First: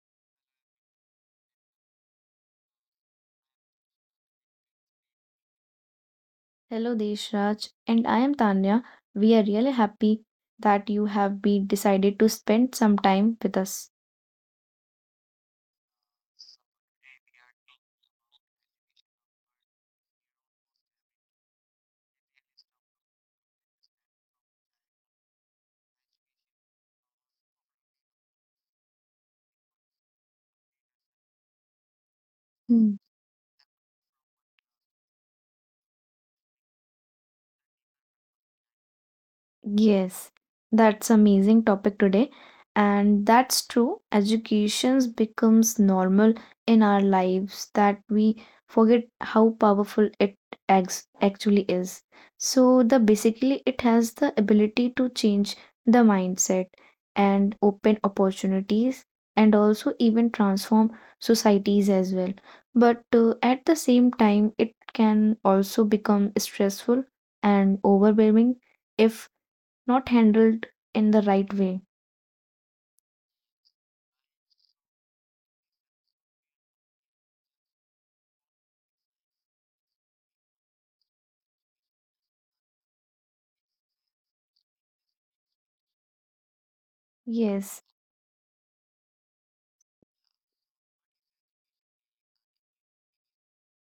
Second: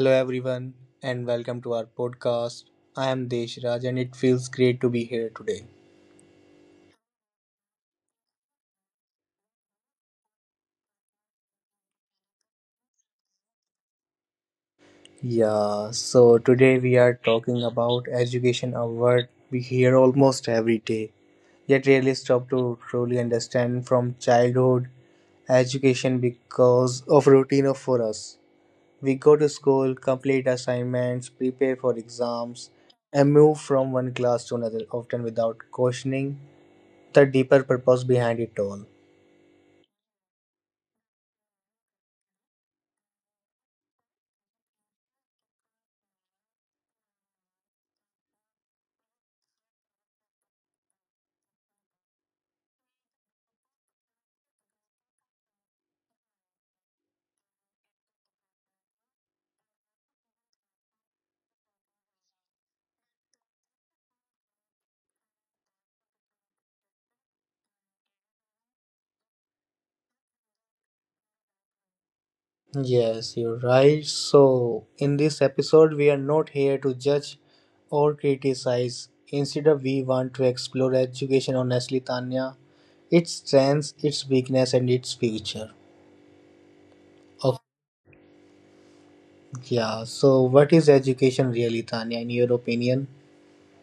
Hello, everyone, and welcome to our podcast. I am Deshraj, and it feels great to be here today. Hello, Deshraj, and I am Tanya. We are really happy that you have been decided to spend some time with us. Yeah, so today we are talking about education, a word we hear almost every day, yet rarely stop to truly understand from childhood education because of routine of for us. We go to school, complete assignments, prepare for exams, and move from one class to another, often without questioning the deeper purpose behind it all. Yes, that's amazing topic today. And that's true. Educations becomes normal in our lives that we forget how powerful it ex actually is. So the basically it has the ability to change the mindset and open opportunities and also even transform societies as well. But at the same time, it can also become stressful and overwhelming if not handled in the right way. Yes, you're right. So, in this episode, we are not here to judge or criticize. Instead, we want to explore education honestly, Tanya, its strengths, its weakness, and its future. Of Yes, yeah. So, what is education really, Tanya, in your opinion?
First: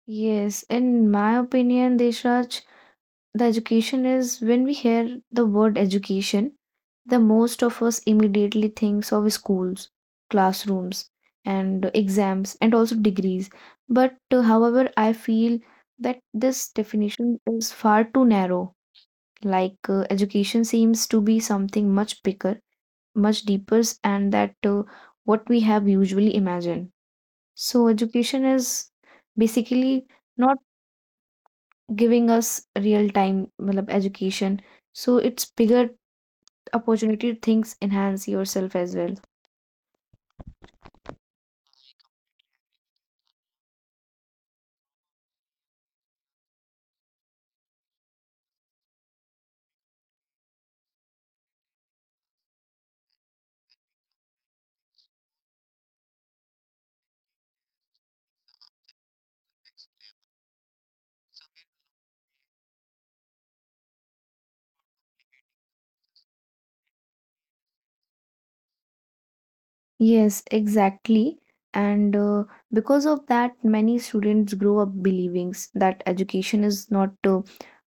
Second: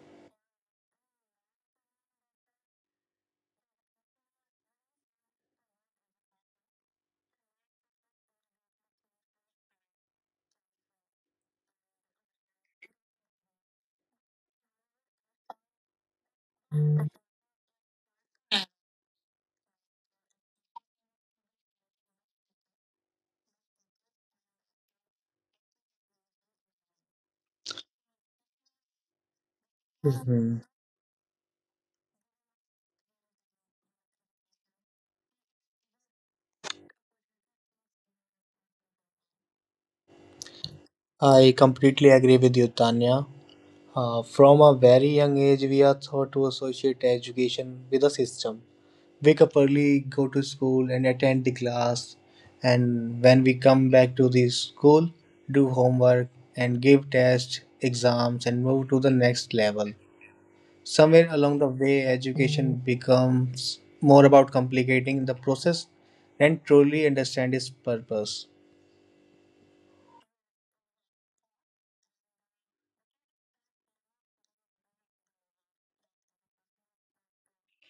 yes. In my opinion, Deshraj, the education is when we hear the word education, the most of us immediately thinks of schools, classrooms, and exams, and also degrees. But however, I feel that this definition is far too narrow. Like education seems to be something much bigger, much deeper, and that what we have usually imagined. So education is basically not hmm giving us real time education. So it's bigger opportunity to things enhance yourself as well. I completely agree with you, Tanya. From a very young age, we are taught to associate education with a system. Wake up early, go to school, and attend the class. And when we come back to the school, do homework and give tests, exams, and move to the next level. Somewhere along the way, education becomes more about complicating the process than truly understand its purpose. Yes, exactly. And because of that, many students grow up believing that education is not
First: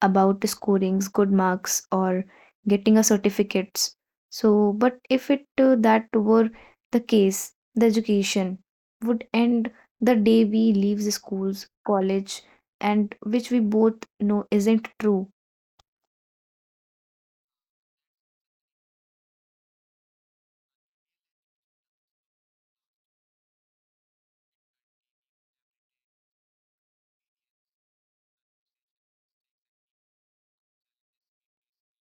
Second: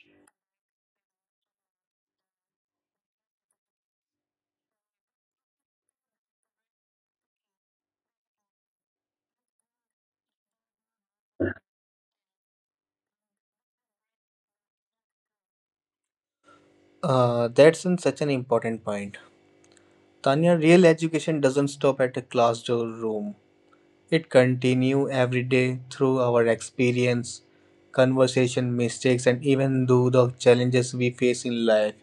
about scoring good marks or getting a certificates. So, but if it that were the case, the education would end the day we leave the schools, college, and which we both know isn't true. That's such an important point. Tanya, real education doesn't stop at a class or room. It continue every day through our experience, conversation, mistakes, and even though the challenges we face in life.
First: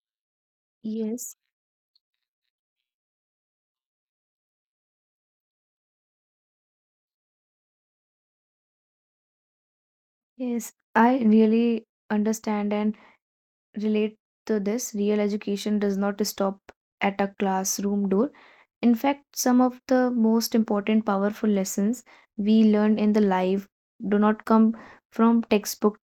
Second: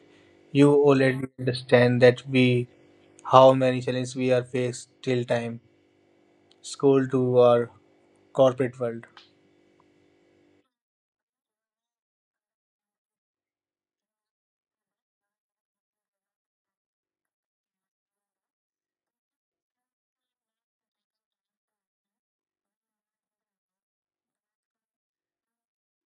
You already Yes, understand that we how many challenges we are faced till time school to our corporate world. yes, I really understand and relate to this. Real education does not stop at a classroom door. In fact, some of the most important, powerful lessons we learn in the life do not come from textbook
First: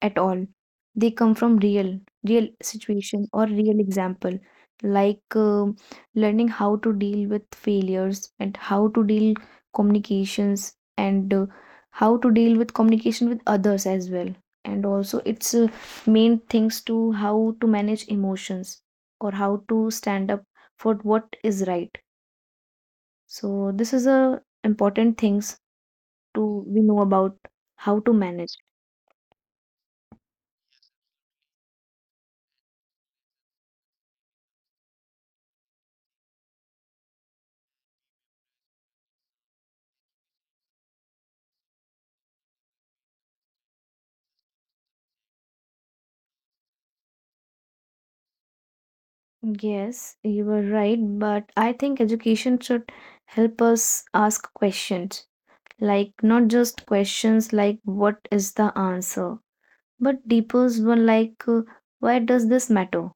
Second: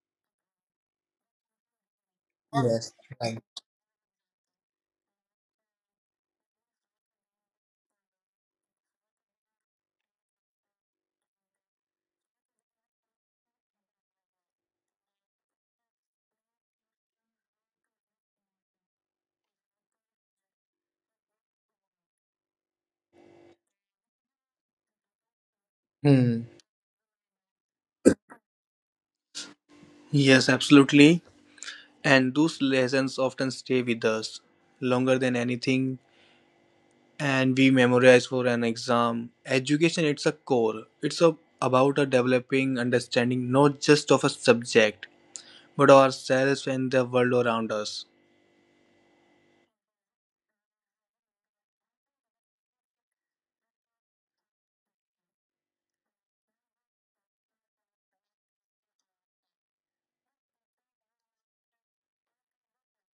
at all. They come from real Yes. situation Right. or real example, like learning how to deal with failures and how to deal communications and how to deal with communication with others as well. And also, it's main things to how to manage emotions or how to stand up for what is right. So this is a important things Hmm. to we know about how to manage. Yes, absolutely. And those lessons often stay with us longer than anything and we memorize for an exam. Education it's a core. It's a, about a developing understanding not just of a subject but ourselves and the world around us. Yes, you were right, but I think education should help us ask questions, like not just questions like what is the answer, but deeper one like why does this matter,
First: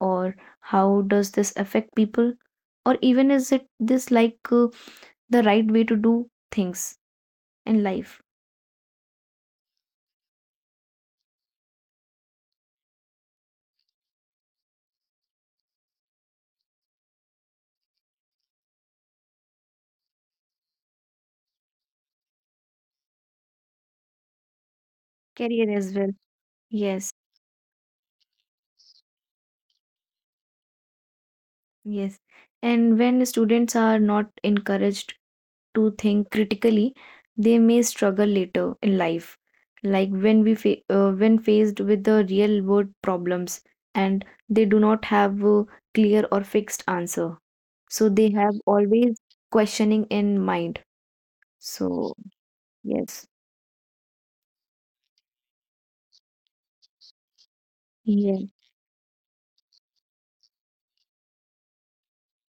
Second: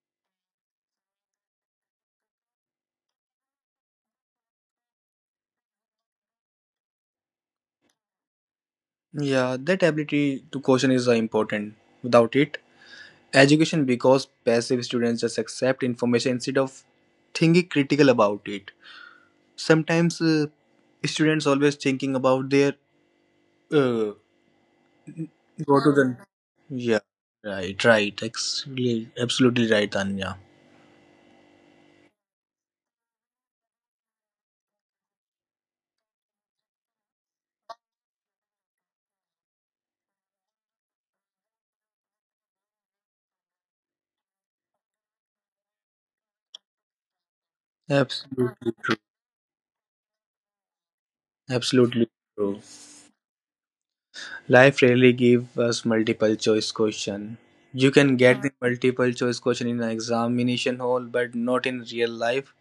or how does this affect people, or even is it this like the right way to do things in life, Yeah, that ability to question is important. Without it, education because passive students just accept information instead of thinking critical about it. Sometimes students always thinking about their uh, career go to as well. the yeah Yes, right absolutely right, Tanya. yes. And when students are not encouraged to think critically, they may struggle later in life, like when faced with the real world problems and they do not have a clear or fixed answer. So they have Absolutely true. always questioning in mind. Absolutely So true. yes, Life rarely give us multiple choice question. You can yeah. get the multiple choice question in an examination hall, but not in real life.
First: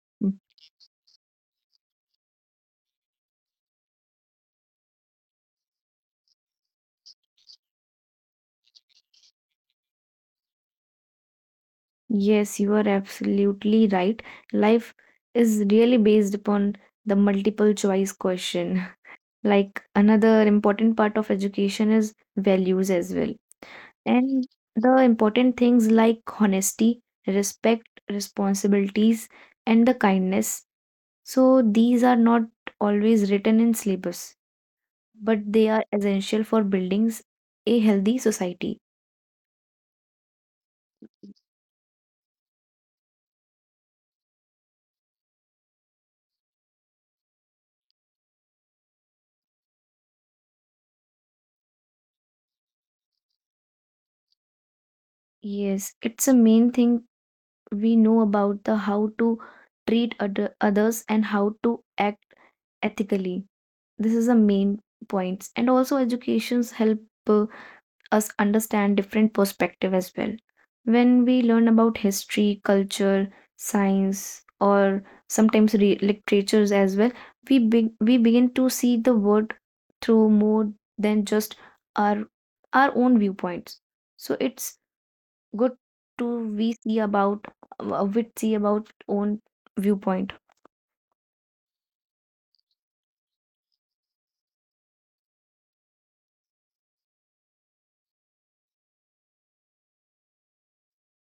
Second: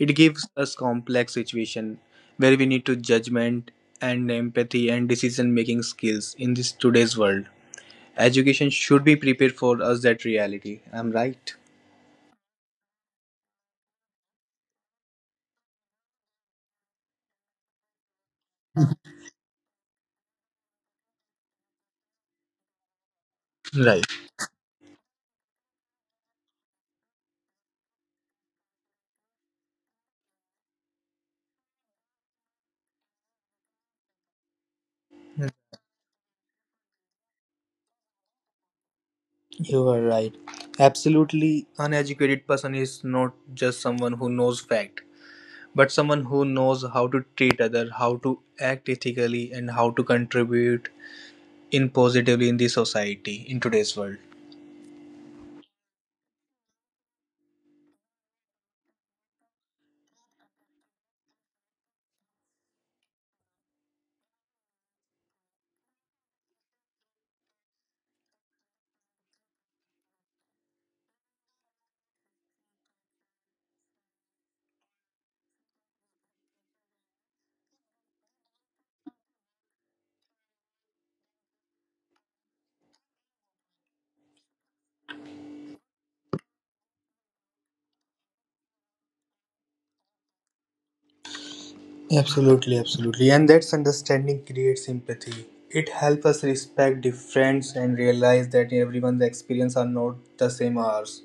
It Mm. gives us complex situation where we need to judgment and empathy and decision making skills in this today's world. Education should be prepared for us that reality. I'm right. Yes, you are absolutely right. Life is really based upon the multiple choice question. Like another important part of education is values as well Right. and the important things like honesty, respect, responsibilities, and the kindness. So these are not always written in syllabus, but they are essential for building a healthy society. You are right. Absolutely uneducated person is not just someone who knows fact, but someone who knows how to treat others, how to act ethically, and how to contribute in positively in the society in today's world. Yes, it's a main thing we know about the how to treat other, others and how to act ethically. This is the main points, and also educations help uh, us understand different perspective as well. When we learn about history culture science or sometimes literatures as well, we begin to see the world through more than just our our own viewpoints. So it's good to we see about own viewpoint. Absolutely, absolutely. And that's understanding creates empathy. It helps us respect difference and realize that everyone's experience are not the same ours.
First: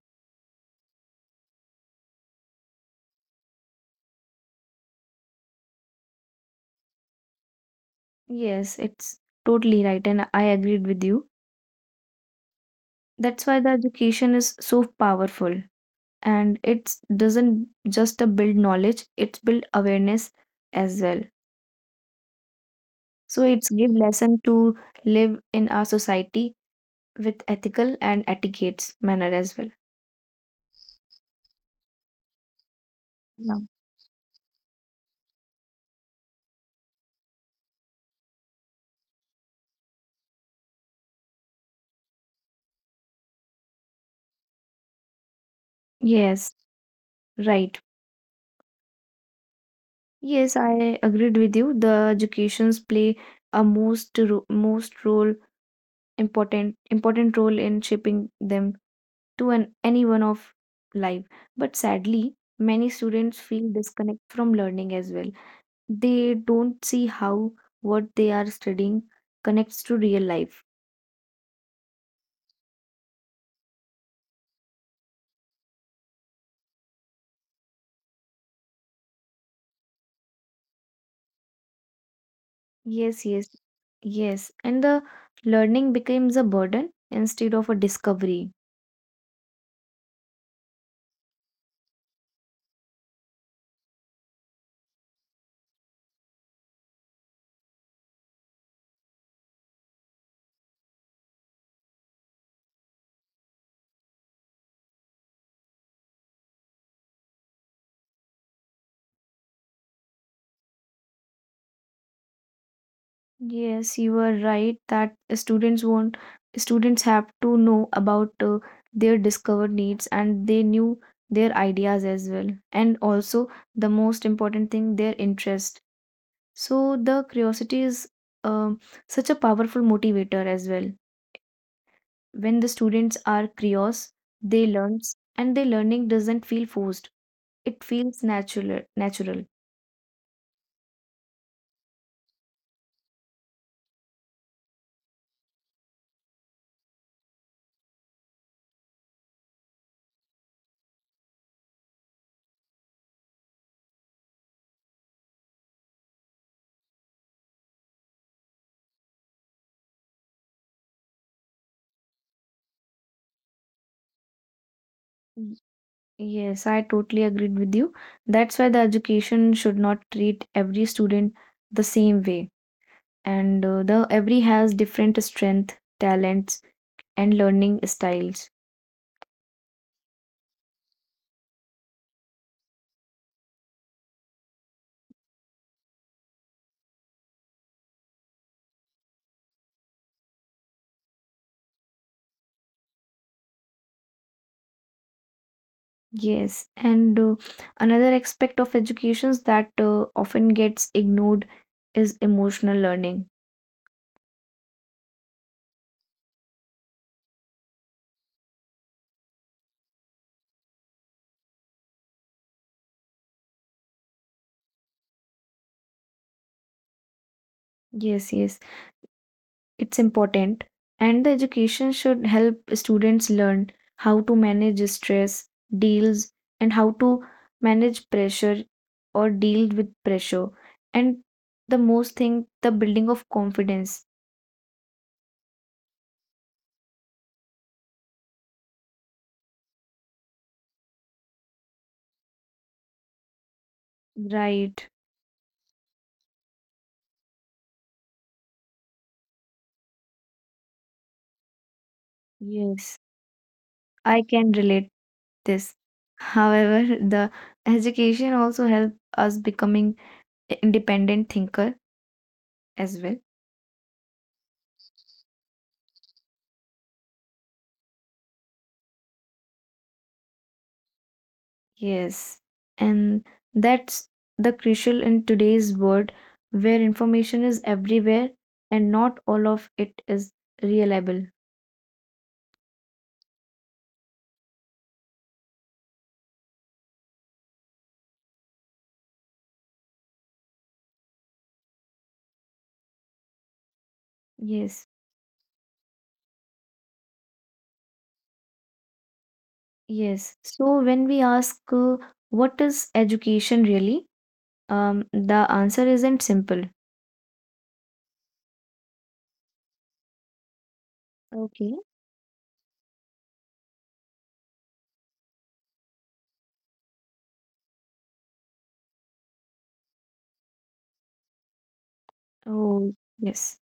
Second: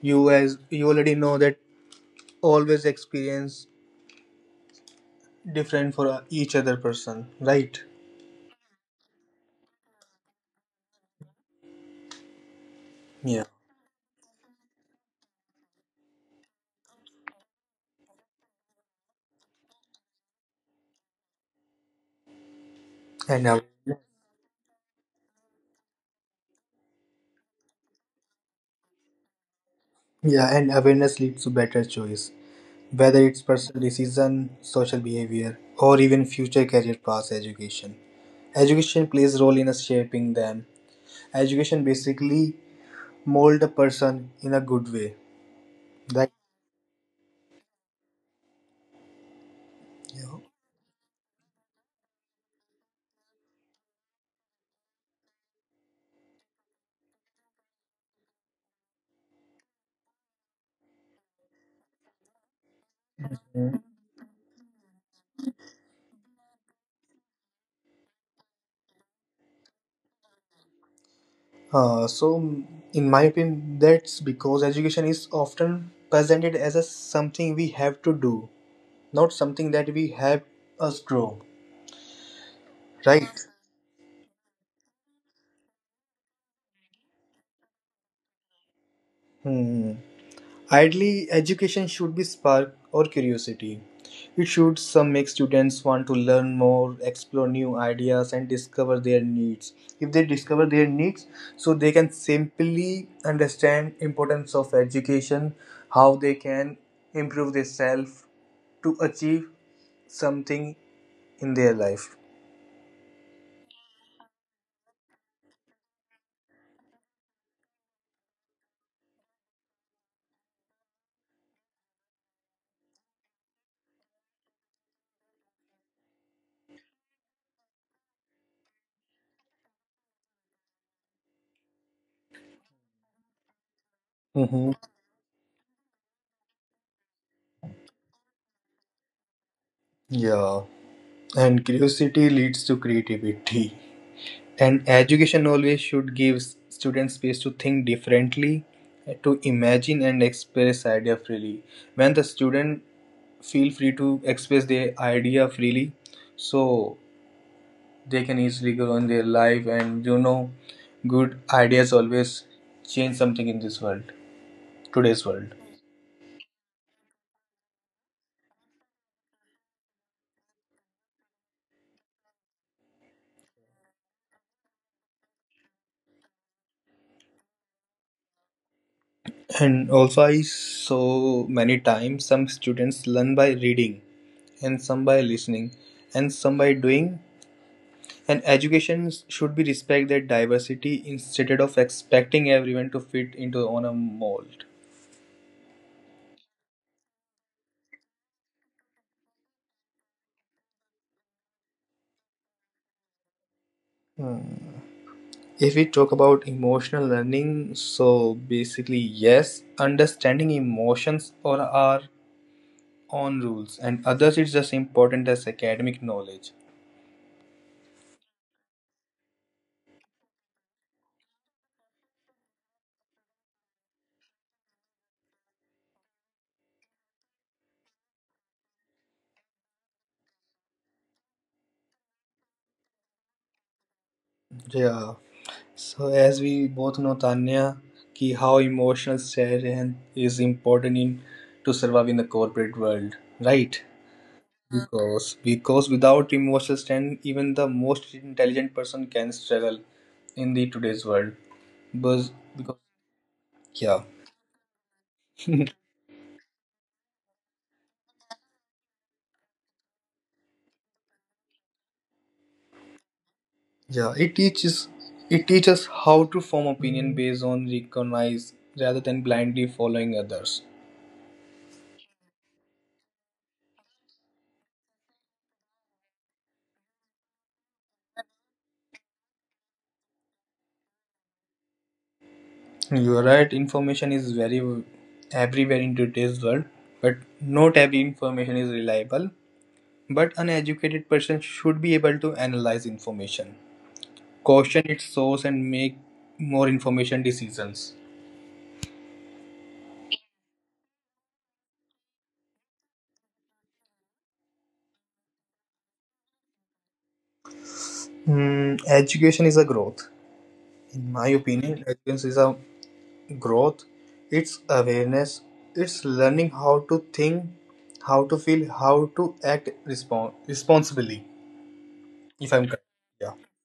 You as you already know that always experience different for each other person, right? Yes, it's totally right and I agreed with you. Yeah. That's why the education is so powerful, and it doesn't just a build knowledge, it's build awareness as well. So And aw- it's give lesson to live in our society with ethical and etiquettes manner as well. yeah, and awareness leads to better choice, whether it's Yeah. personal decision, social behavior, or even future career paths education. Education plays a role in us shaping them. Education basically mold a person in a good way. Like Yes, right, yes, I agreed with you the educations play a most role important role in shaping them to an anyone of life, but sadly many students feel disconnect from learning as well. They don't see how what they are studying connects to real life. So in my opinion that's because education is often presented as a something we have to do, not something that we have us grow. Right? Yes, yes, yes. And the learning becomes a burden instead of a discovery. Hmm. Ideally, education should be spark or curiosity. It should some make students want to learn more, explore new ideas, and discover their needs. If they discover their needs, so they can simply understand importance of education, how they can improve themselves to achieve something in their life. Yes, you are right that students want students have to know about their discovered needs and they knew their ideas as well. And also the most important thing, their interest. So the curiosity is um such a powerful motivator as well. When the students are curious, they hmm learn and their learning doesn't feel forced, it feels natural. Yeah, and curiosity leads to creativity. And education always should give students space to think differently, to imagine and express idea freely. When the student feel free to express their idea freely, so they can easily grow in their life. And you know, good ideas always change something in this world, today's world. Y- yes, I totally agreed with you. That's why the education should not treat every student the same way, and the every has different strength talents and learning styles. And also, I saw many times some students learn by reading, and some by listening, and some by doing, and education should be respect that diversity instead of expecting everyone to fit into on a mold. Yes, and another aspect of education that often gets ignored is emotional learning. If we talk about emotional learning, so basically yes, understanding emotions or our own rules and others is just important as academic knowledge. Yes, yes. It's important, and the education should help students learn how to manage stress, deals, and how to manage pressure or deal with pressure. And the most thing, the building of confidence. Yeah. So as we both know, Tanya, ki how emotional sharing is important in to survive in the corporate world, right? Right. Because without emotional strength even the most intelligent person can struggle in the today's world but because Yes, yeah I can relate this. However, the education also help us becoming independent thinker as well. yeah it teaches how to form opinion based on recognize rather than blindly following others. Yes, and that's the crucial in today's world where information is everywhere and not all of it is reliable. You are right, information is very everywhere in today's world but not every information is reliable but an educated person should be able to analyze information. Question Yes, its source and make more information decisions. yes. So when we ask what is education really, the answer isn't simple. Mm, education is a growth. In my Okay. opinion, education is a growth. It's awareness. It's learning how to think, how to feel, how to act responsibly. If I'm correct. Oh, Yeah. yes,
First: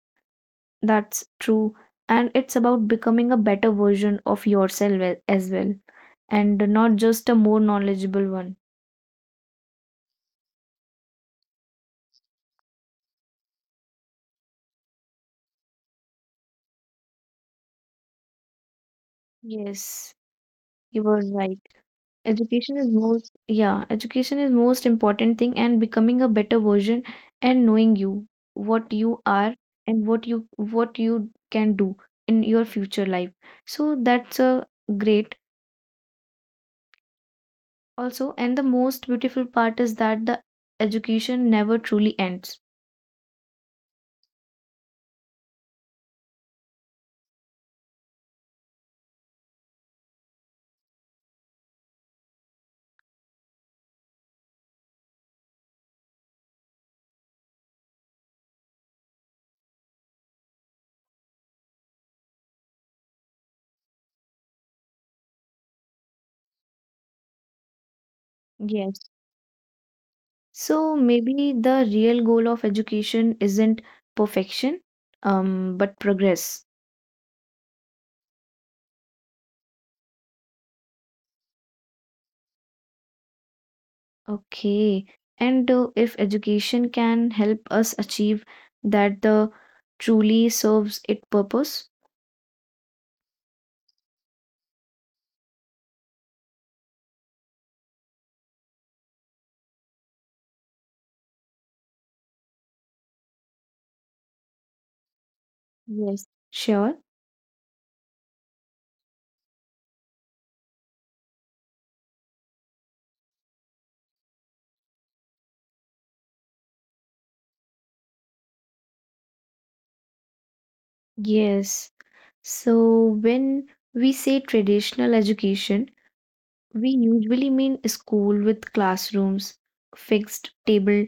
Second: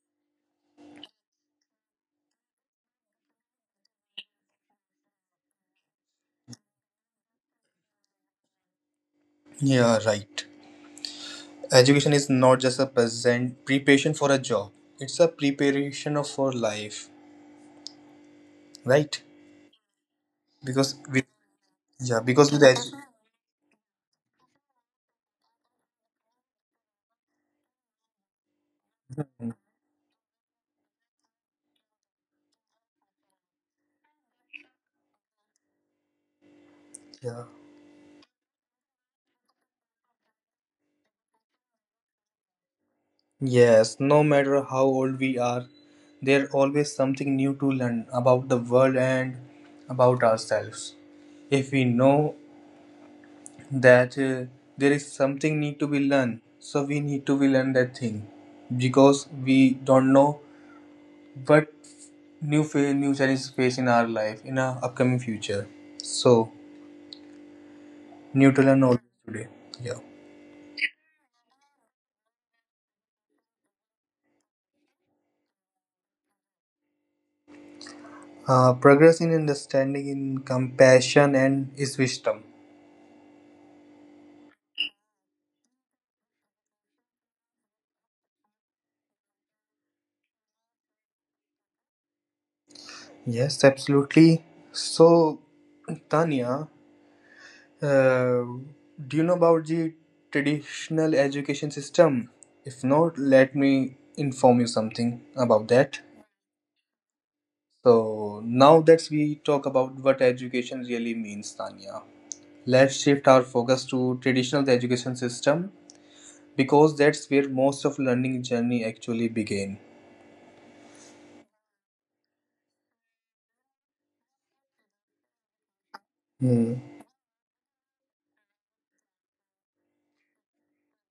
that's true. And it's about becoming a better version of yourself as well, and not just a more knowledgeable one. Yeah, right. Education is not just a present preparation for a job. It's a preparation of for life, right? Yes, Because you were with right. yeah, Education is most, yeah, education is most important thing and becoming a better version and knowing you, what you are and what you can do in your future life. So that's a great yeah. also and the most beautiful part is that the education never truly ends. Yes, no matter how old we are, there's always something new to learn about the world and about ourselves. If we know that there is something need to be learned, so we need to be learn that thing because we don't know what new challenges face in our life in our upcoming future. So, new to learn always Yes. today. Yeah. So maybe the real goal of education isn't perfection, but progress. Progress in understanding, in compassion, and is wisdom. Okay. And if education can help us achieve that the truly serves its purpose? Yes, absolutely. So, Tanya, uh, do you know about the traditional education system? If not, let me inform you something about that. Yes. Sure. So, now that we talk about what education really means, Tanya, let's shift our focus to traditional education system because that's where most of learning journey actually began. Yes. So when we say traditional education, Hmm. we usually mean school with classrooms, fixed table,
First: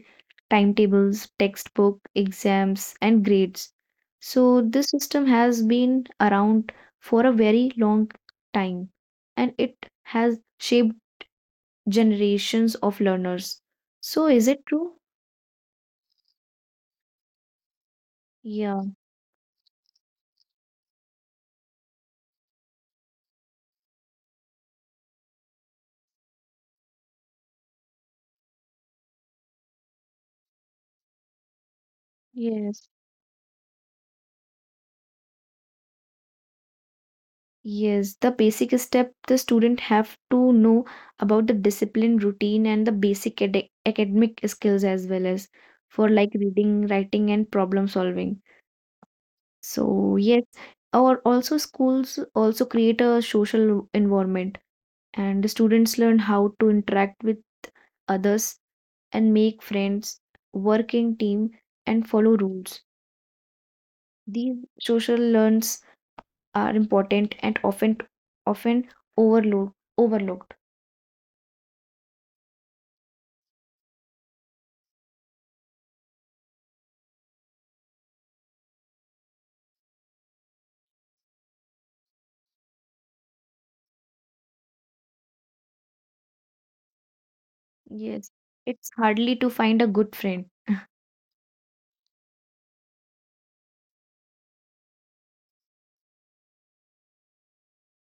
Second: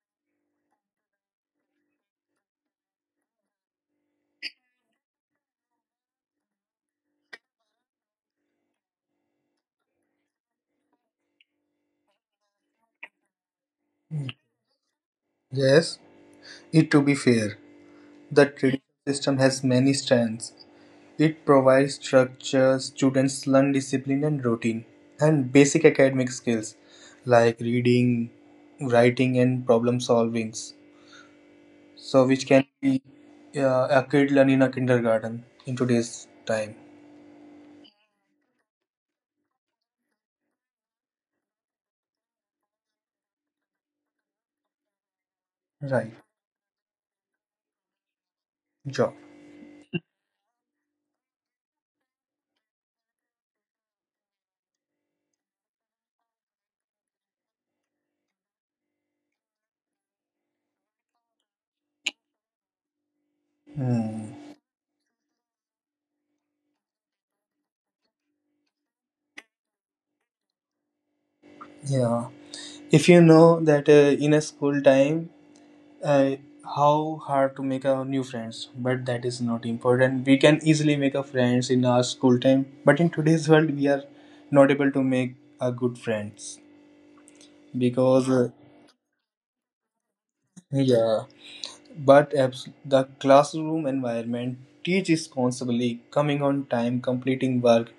timetables, textbook, exams, and grades. So this system has been around for a very long time and it has shaped generations of learners. So is it true? Yes, it to be fair, the Yeah. traditional system has many strands. It provides structure, students learn discipline and routine, and basic academic skills like reading, writing, and problem solving. So, which can Yes. be a kid learn in a kindergarten in today's time. Yes, the basic step the student have to know about the discipline, routine, and the basic academic skills as well as for Right. like reading, writing, and problem solving. Job. So yes, or also schools also create a social environment, and the students learn how to interact with others and make friends, work in team, and follow rules. Hmm. These social learns are important and often overlooked. Yeah. If you know that in a school time uh, how hard to make a new friends but that is not important, we can easily make a friends in our school time but in today's world we are not able to make a good friends Yes, because it's hardly to find a good friend. yeah but the classroom environment teach responsibly, coming on time, completing work,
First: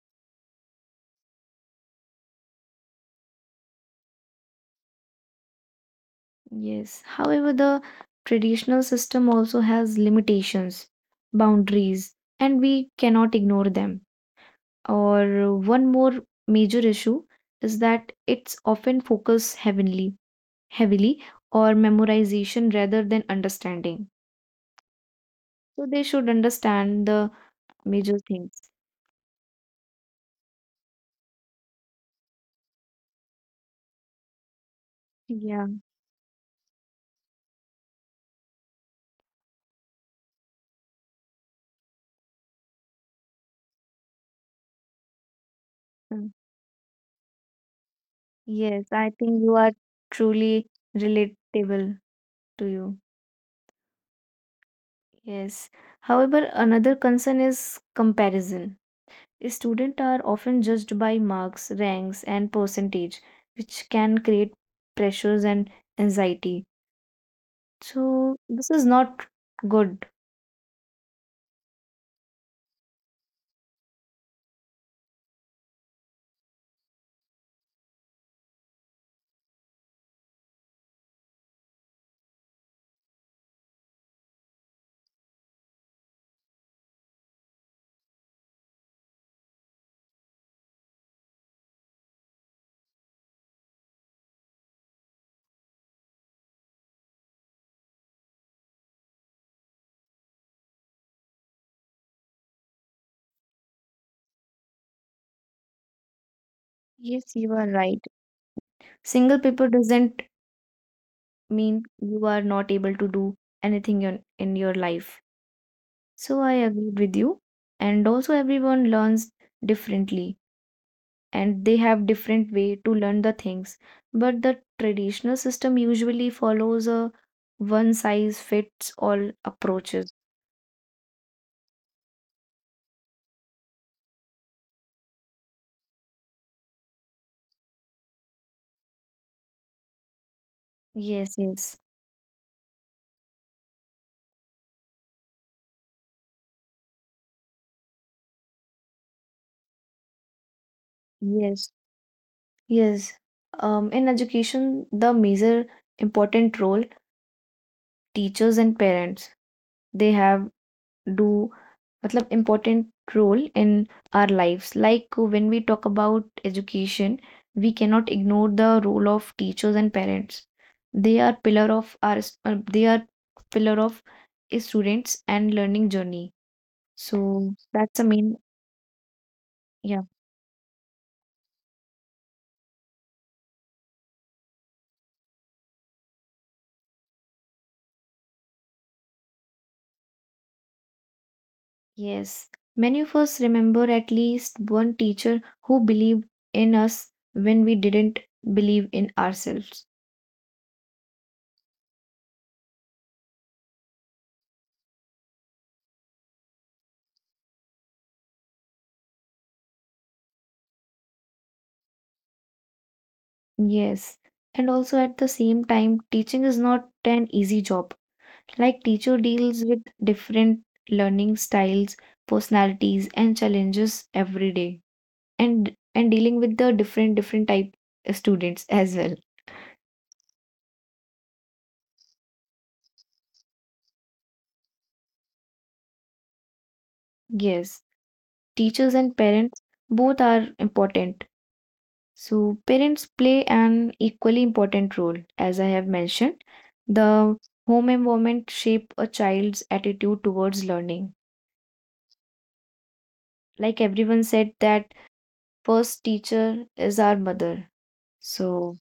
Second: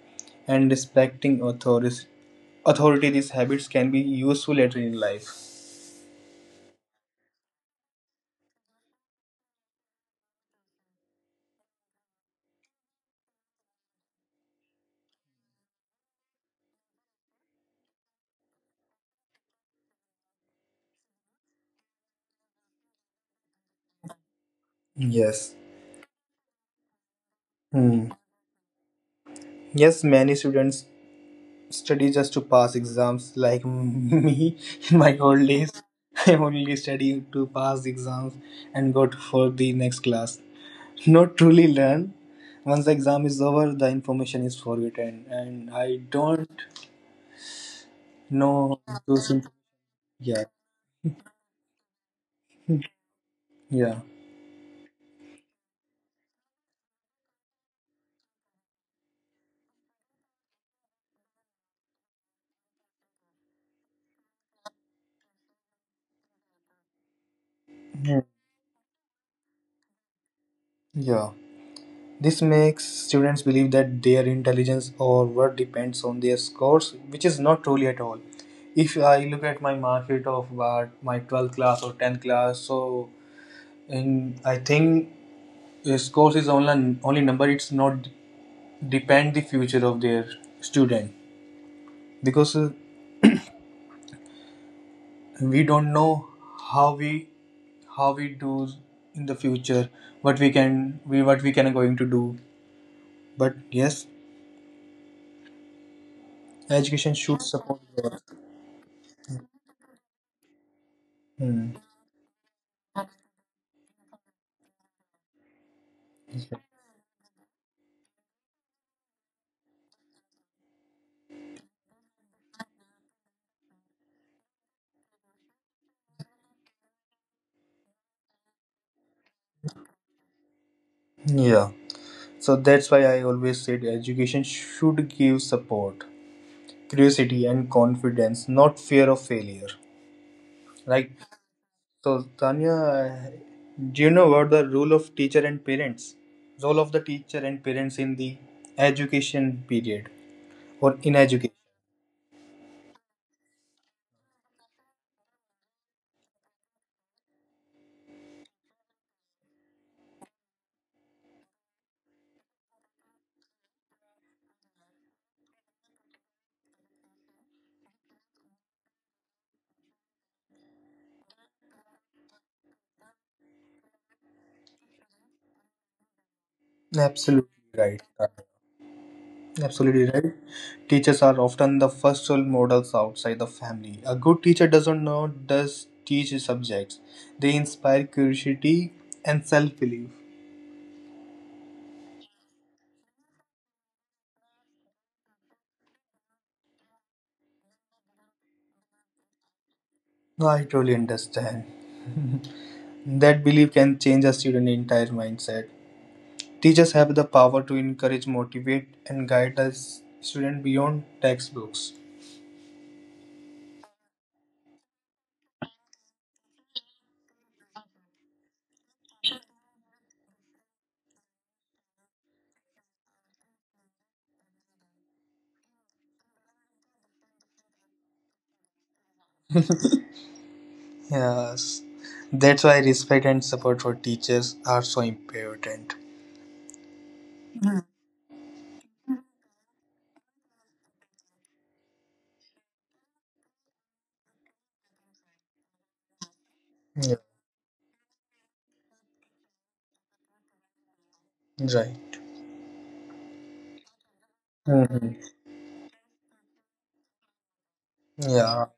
and respecting authorities authority, these habits can be useful later in life. Yes. However, the traditional system also has limitations, boundaries, and we cannot ignore them. Or one more major issue is that it's often focused heavily or memorization rather than understanding. Yes. So they should understand the Hmm. major things. Yes, many students study just to pass exams like me in my old days. Yeah. I only study to pass exams and go to, for the next class, not truly learn. Once the exam is over the information is forgotten and I Yeah. don't know Yes, I those think you are yeah truly relatable to you. yeah Yes. However, another concern is comparison. Students are often judged by marks, ranks, and percentage, which can create pressures and anxiety. yeah. So, this is not good. Yeah. This makes students believe that their intelligence or worth depends on their scores, which is not truly at all. If I look at my market of what my 12th class or 10th class so, and I think scores is only number. It's not depend the future of their student because we don't know how we do in the future, what we can we what we can going to do. But yes, education Yes, should you are support. right. Growth. Single paper doesn't Hmm. mean you are not able to do anything in your life. So, I agree with you. And also, everyone learns differently and they have different way to learn the things, but the traditional system usually follows a one size fits all approaches. Yeah. So that's why I always said education should give support, curiosity, and confidence, not fear of failure. Right? Yes, yes, So, Tanya, do you know about the role of teacher and parents? Role of the teacher and parents in the education period or in education? yes, yes, in education the major important role teachers and parents they have do मतलब important role in our lives. Like when we talk about education, we cannot ignore the role of teachers and parents. They are pillar of our s- they are pillar of a students and learning journey. Absolutely So that's the right. main. Yeah. Absolutely right. Teachers are often the first role models outside the family. A good teacher doesn't know does teach subjects. They inspire curiosity and self-belief. Yes. Many of us remember at least one teacher who believed in us when we didn't believe in ourselves. No, I truly understand. That belief can change a student's entire mindset. Teachers have the power to encourage, motivate, and guide the student beyond textbooks. Yes. And also at the same time, teaching is not an easy job. Like teacher deals with different learning styles, personalities and challenges every day and dealing with the different type students as well. Yes, that's why respect and support for teachers are so important. Yes, teachers and parents both are important. So parents play an equally important role as I have mentioned. Yeah, The home environment shape a child's attitude towards learning. right. Like everyone said that Mhm. first teacher is our mother. Yeah, So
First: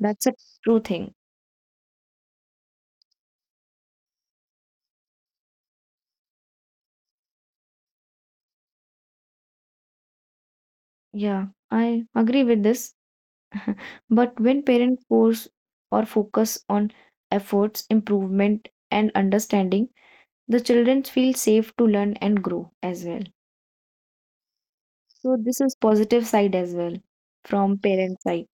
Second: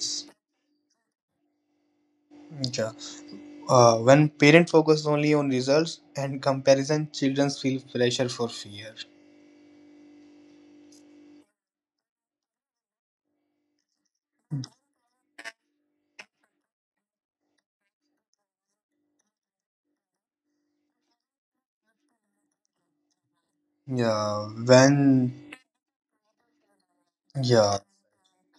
that's a true thing. Yeah. When parents focus only on results and comparison, children feel pressure for fear. Yeah, I agree with this. But when parents force or focus on efforts, improvement, and understanding, the children feel safe to learn and grow as well. Yeah, So when this is positive side as well yeah, from parent side.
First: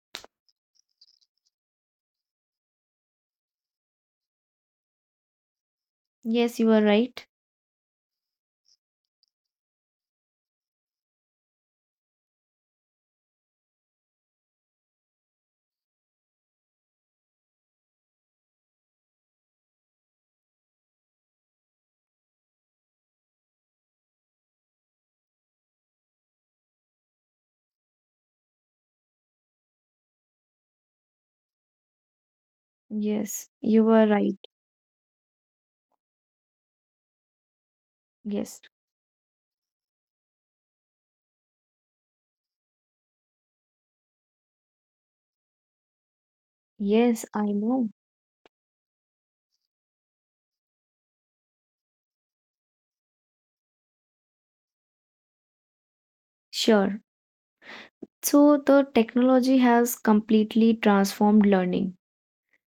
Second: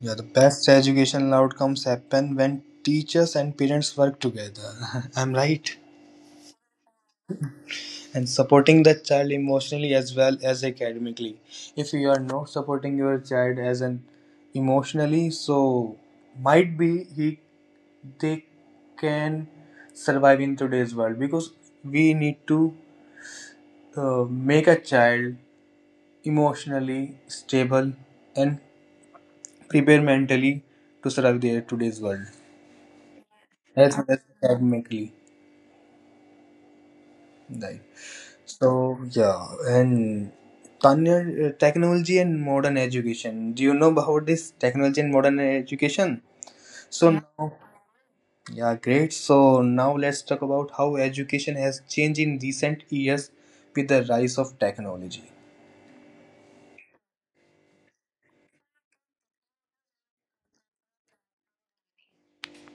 yeah, the best educational outcomes happen when teachers and parents work together. I'm right. Yes, you are right. And supporting the child emotionally as well as academically. If you are not supporting your child as an emotionally, so might be he they can survive in today's world because we need to uh, make a child emotionally stable and prepare mentally to survive their today's world Yes, you as well are as right. academically. Right. Yes. So yeah, and Tanya, technology and modern education. Do you know about this technology and modern education? So Yes, I know. yeah, great. So now let's talk about how education has changed in recent years with the rise of technology. Sure. So the technology has completely transformed learning.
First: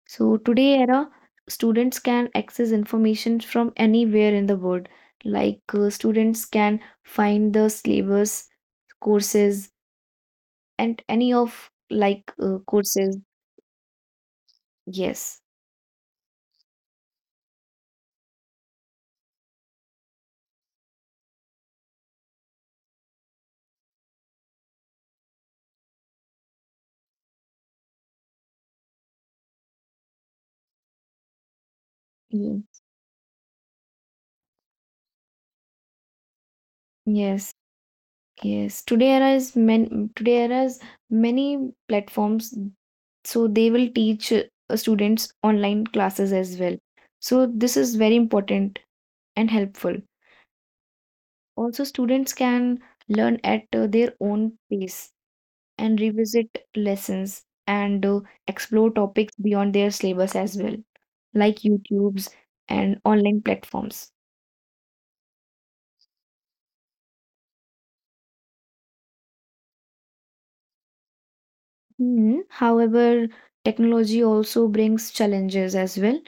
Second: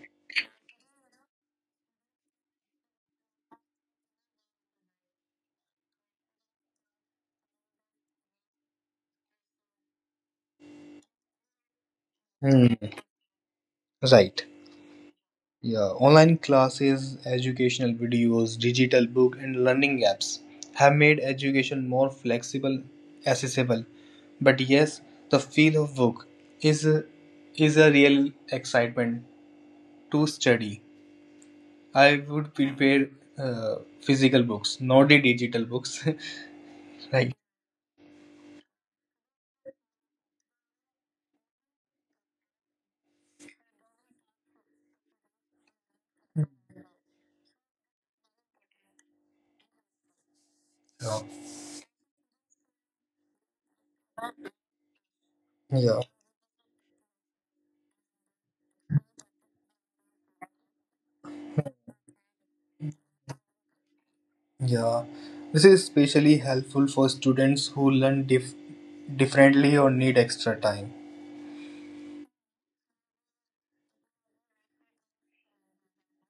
So today era, students can access information from anywhere in the world. Like students can find the syllabus, courses, and any of like Hmm. courses. Right. Yes, Yeah, online classes, educational videos, digital book and learning apps have made education more flexible, accessible. But yes, the feel of book is a, is a real excitement to study. I would mm. prepare uh, physical books, not the digital books. Like Yes, yes. Today era is men. Today era is many platforms, so they will teach students online classes as well. So this is very important and helpful. yeah, Also, students can learn at their own pace and yeah, revisit lessons and explore topics beyond their syllabus as well, like YouTube's and online platforms. yeah. This is especially helpful for students who learn differently or need extra time. Hmm. However, technology also brings challenges as well,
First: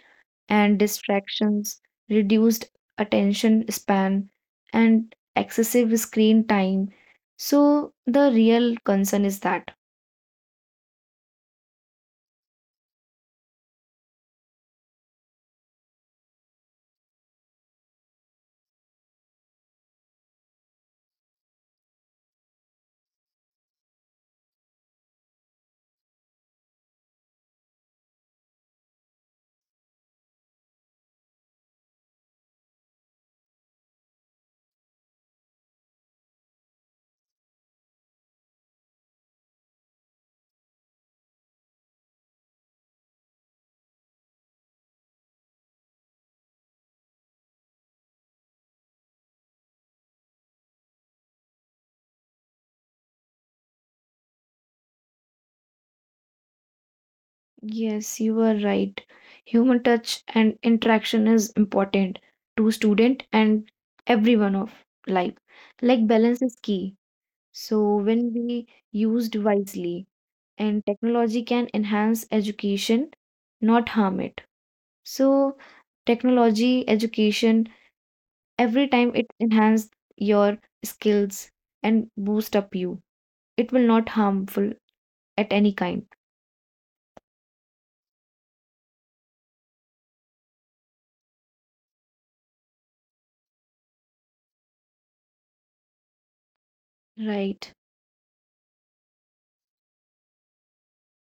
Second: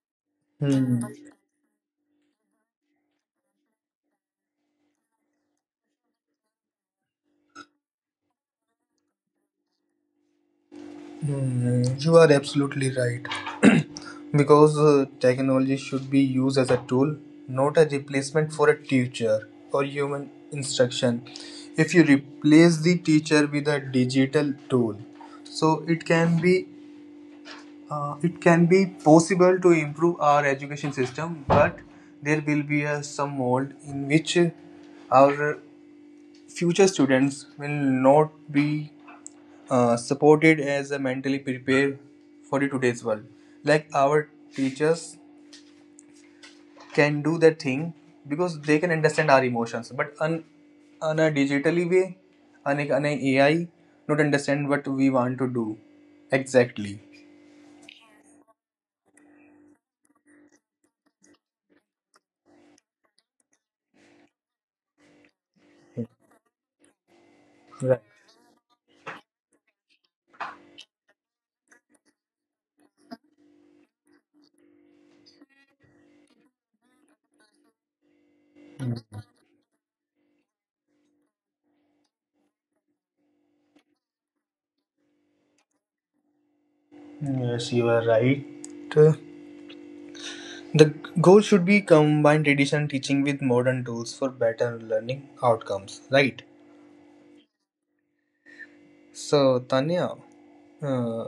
and Hmm. distractions, reduced attention span, and excessive screen time. So, the real concern is that. You are absolutely right. Because technology should be used as a tool, not a replacement for a teacher or human instruction. If you replace the teacher with a digital tool, so it can be possible to improve our education system, but there will be some mold in which our future students will not be supported as a mentally prepared for the today's world. Like our teachers can do that thing because they can understand our emotions, but on a digitally way, on a AI, not understand what we want to do exactly. Yes, you are right. Human touch and interaction is important to student and everyone of life. Like balance is key. So Right. when we used wisely and technology can enhance education, not harm it. So technology, education, every time it enhance your skills and boost up you. It will not harmful at any kind. Yes, you are right. Uh, The goal should be combine traditional teaching with modern tools for better learning outcomes, right? Right. So, Tanya, uh,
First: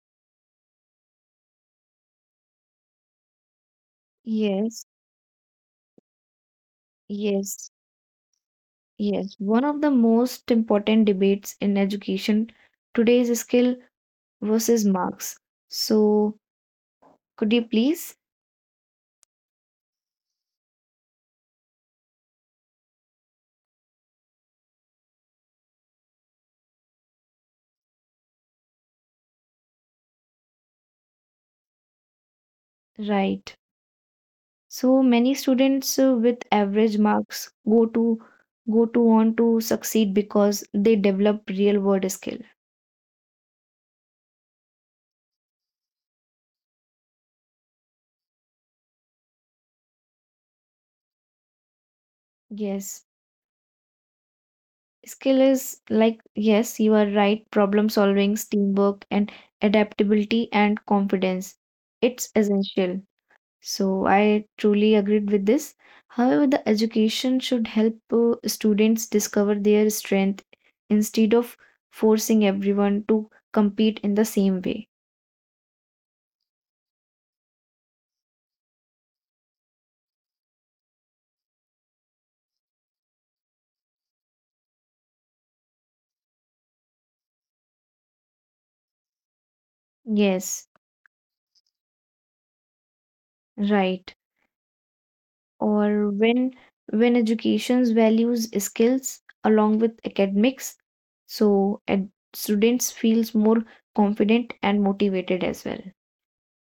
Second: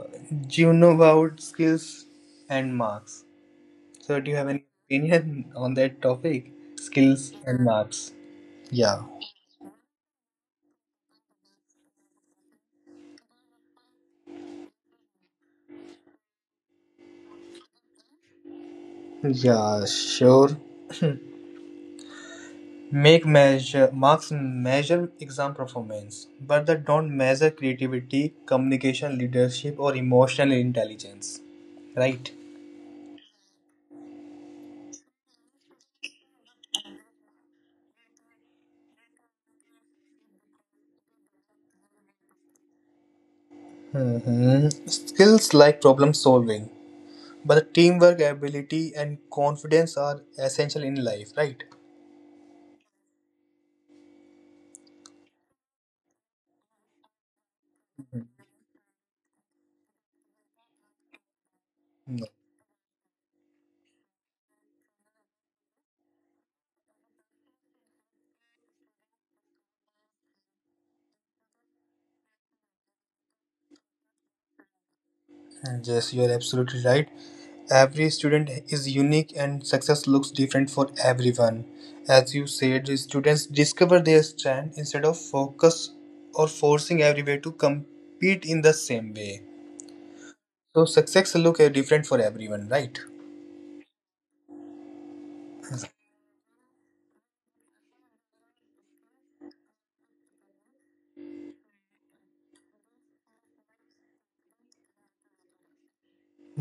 you know about skills and marks. So, do you have any Yes. opinion on that topic? Skills and Yes. marks. Yeah. Yes, one of the most important debates in education today is skill versus marks. So, could you please? Yeah, sure. Make measure marks measure exam performance, but they don't measure creativity, communication, leadership, or emotional intelligence. Right. Right. So many students with average marks go to on to succeed because they develop real world skill. Skills like problem solving, but the teamwork ability and confidence are essential in life, right? Yes. Skill is like yes, you are right, problem solving, teamwork and adaptability and confidence. It's No. essential. So I truly agreed with this. However, the education should help students discover their strength instead of forcing everyone to compete in the same way. And yes, you are absolutely right. Every student is unique and success looks different for everyone. As you said, the students discover their strength instead of focus or forcing everywhere to compete in the same way. Yes, So success look different for everyone, right? right. Or when education's values skills along with academics, so students feels more confident and motivated as well.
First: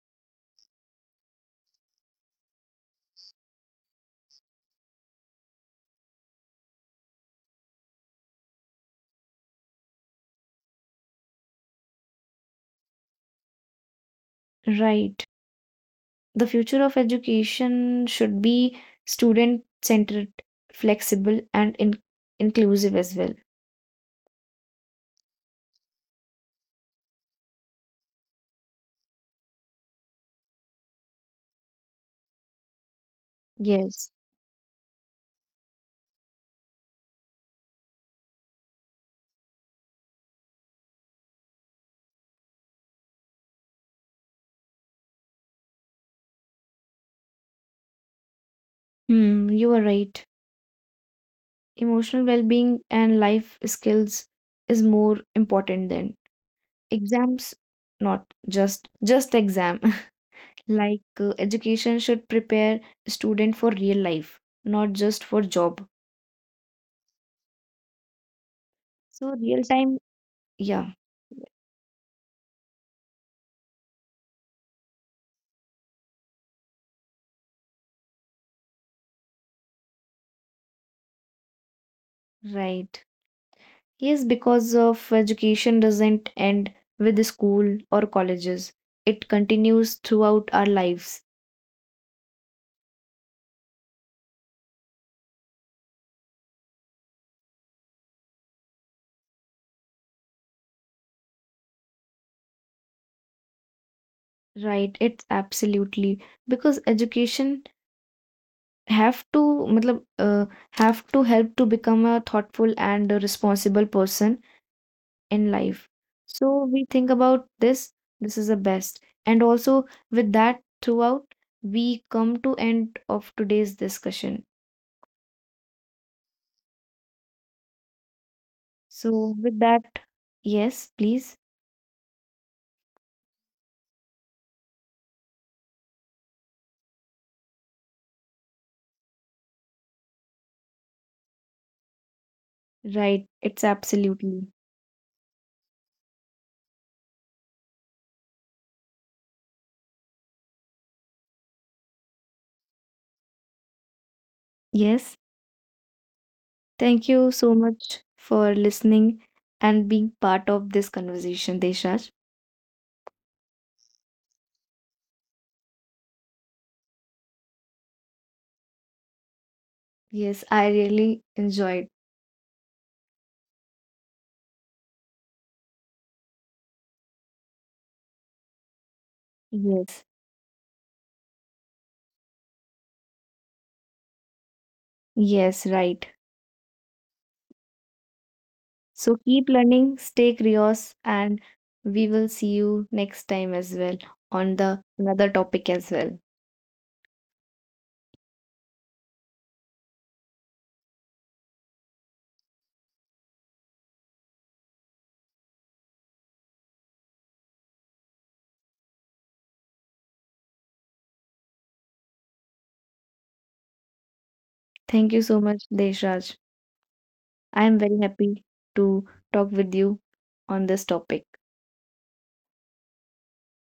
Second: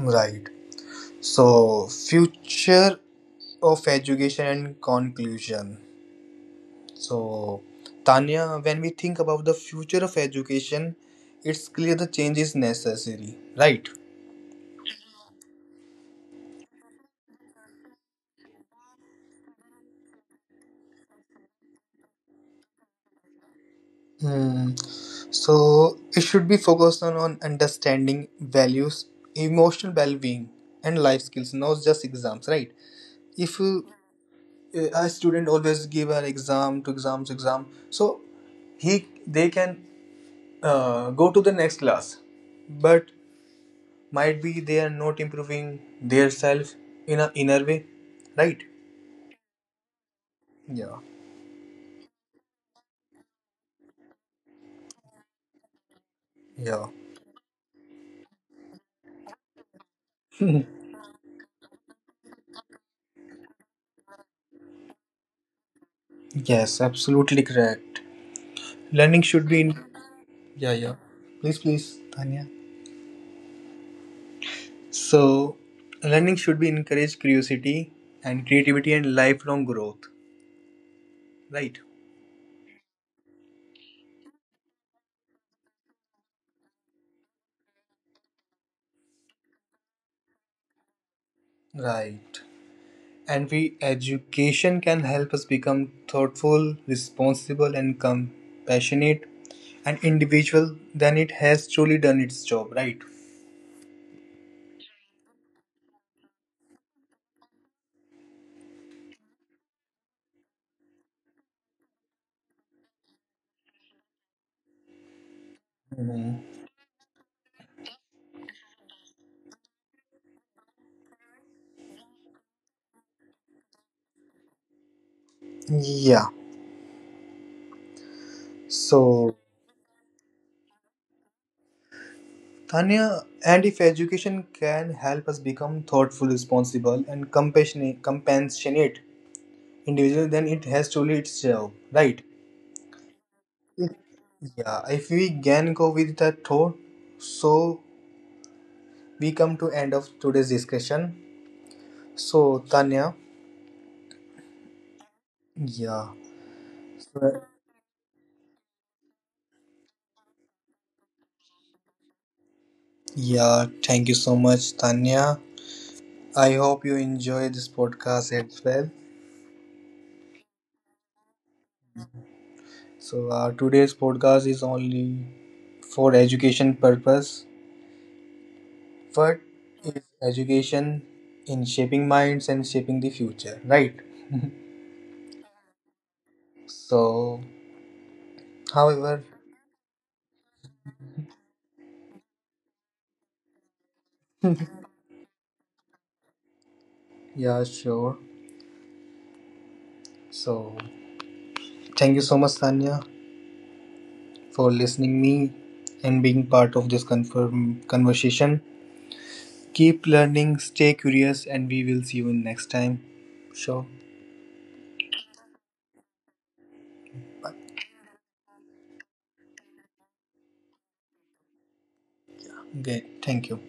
Right. So future of education and conclusion. So Tanya, when we think about the future of education, it's clear the change is necessary, right? Right. The future of education should be student centered, flexible, and inclusive as well. Hmm. So it should be focused on understanding values, emotional well-being, and life skills, not just exams, right? If Yes. a student always give an exam to exams exam, so he they can go to the next class, but might be they are not improving their self in a inner way, right? Hmm, you are right. Yeah, Emotional well being and life skills is more important than yeah. exams, not just exam. Like education should prepare student for real life, not just for job. Yes, absolutely correct. Learning So should be real in. time, Yeah, yeah, yeah. Please, please, Tanya. So, learning should be encourage curiosity and creativity and lifelong growth, right? right. Yes, because of education doesn't end with the school or colleges. It continues throughout our lives, Right. And we education can help us become thoughtful, responsible, and compassionate and individual, then it has truly done its job, right? right? It's absolutely because education have to matlab, uh, have to help to become a thoughtful and a responsible person in life. Mhm. So we think about this, this is the best. And also with that throughout, we come to end of today's discussion. Yeah. So So, with that, yes, please. Tanya, and if education can help us become thoughtful, responsible, and compassionate individual, then it has truly its job, right? Right, it's absolutely. Yeah, if we can go with that thought, so we come to end of today's discussion. So Tanya, Yes, yeah, thank you so- so much for listening and being part of this conversation, Desharj. yeah, thank you so much, Tanya. I hope you enjoy this podcast as well. Yes, I really enjoyed. So today's podcast is only for education purpose. What is Yes, education in shaping minds and shaping the future, right? yes, right. So, So however, keep learning, stay curious, and we will see you next time as well on the another topic as well. yeah, sure. So, thank you so much, Tanya, for listening me and being part of this confirm conversation. Keep learning, stay curious, and we will see you next time. Sure. Thank you so much, Deshraj. I am very happy to talk with you on this topic. Okay. Thank you.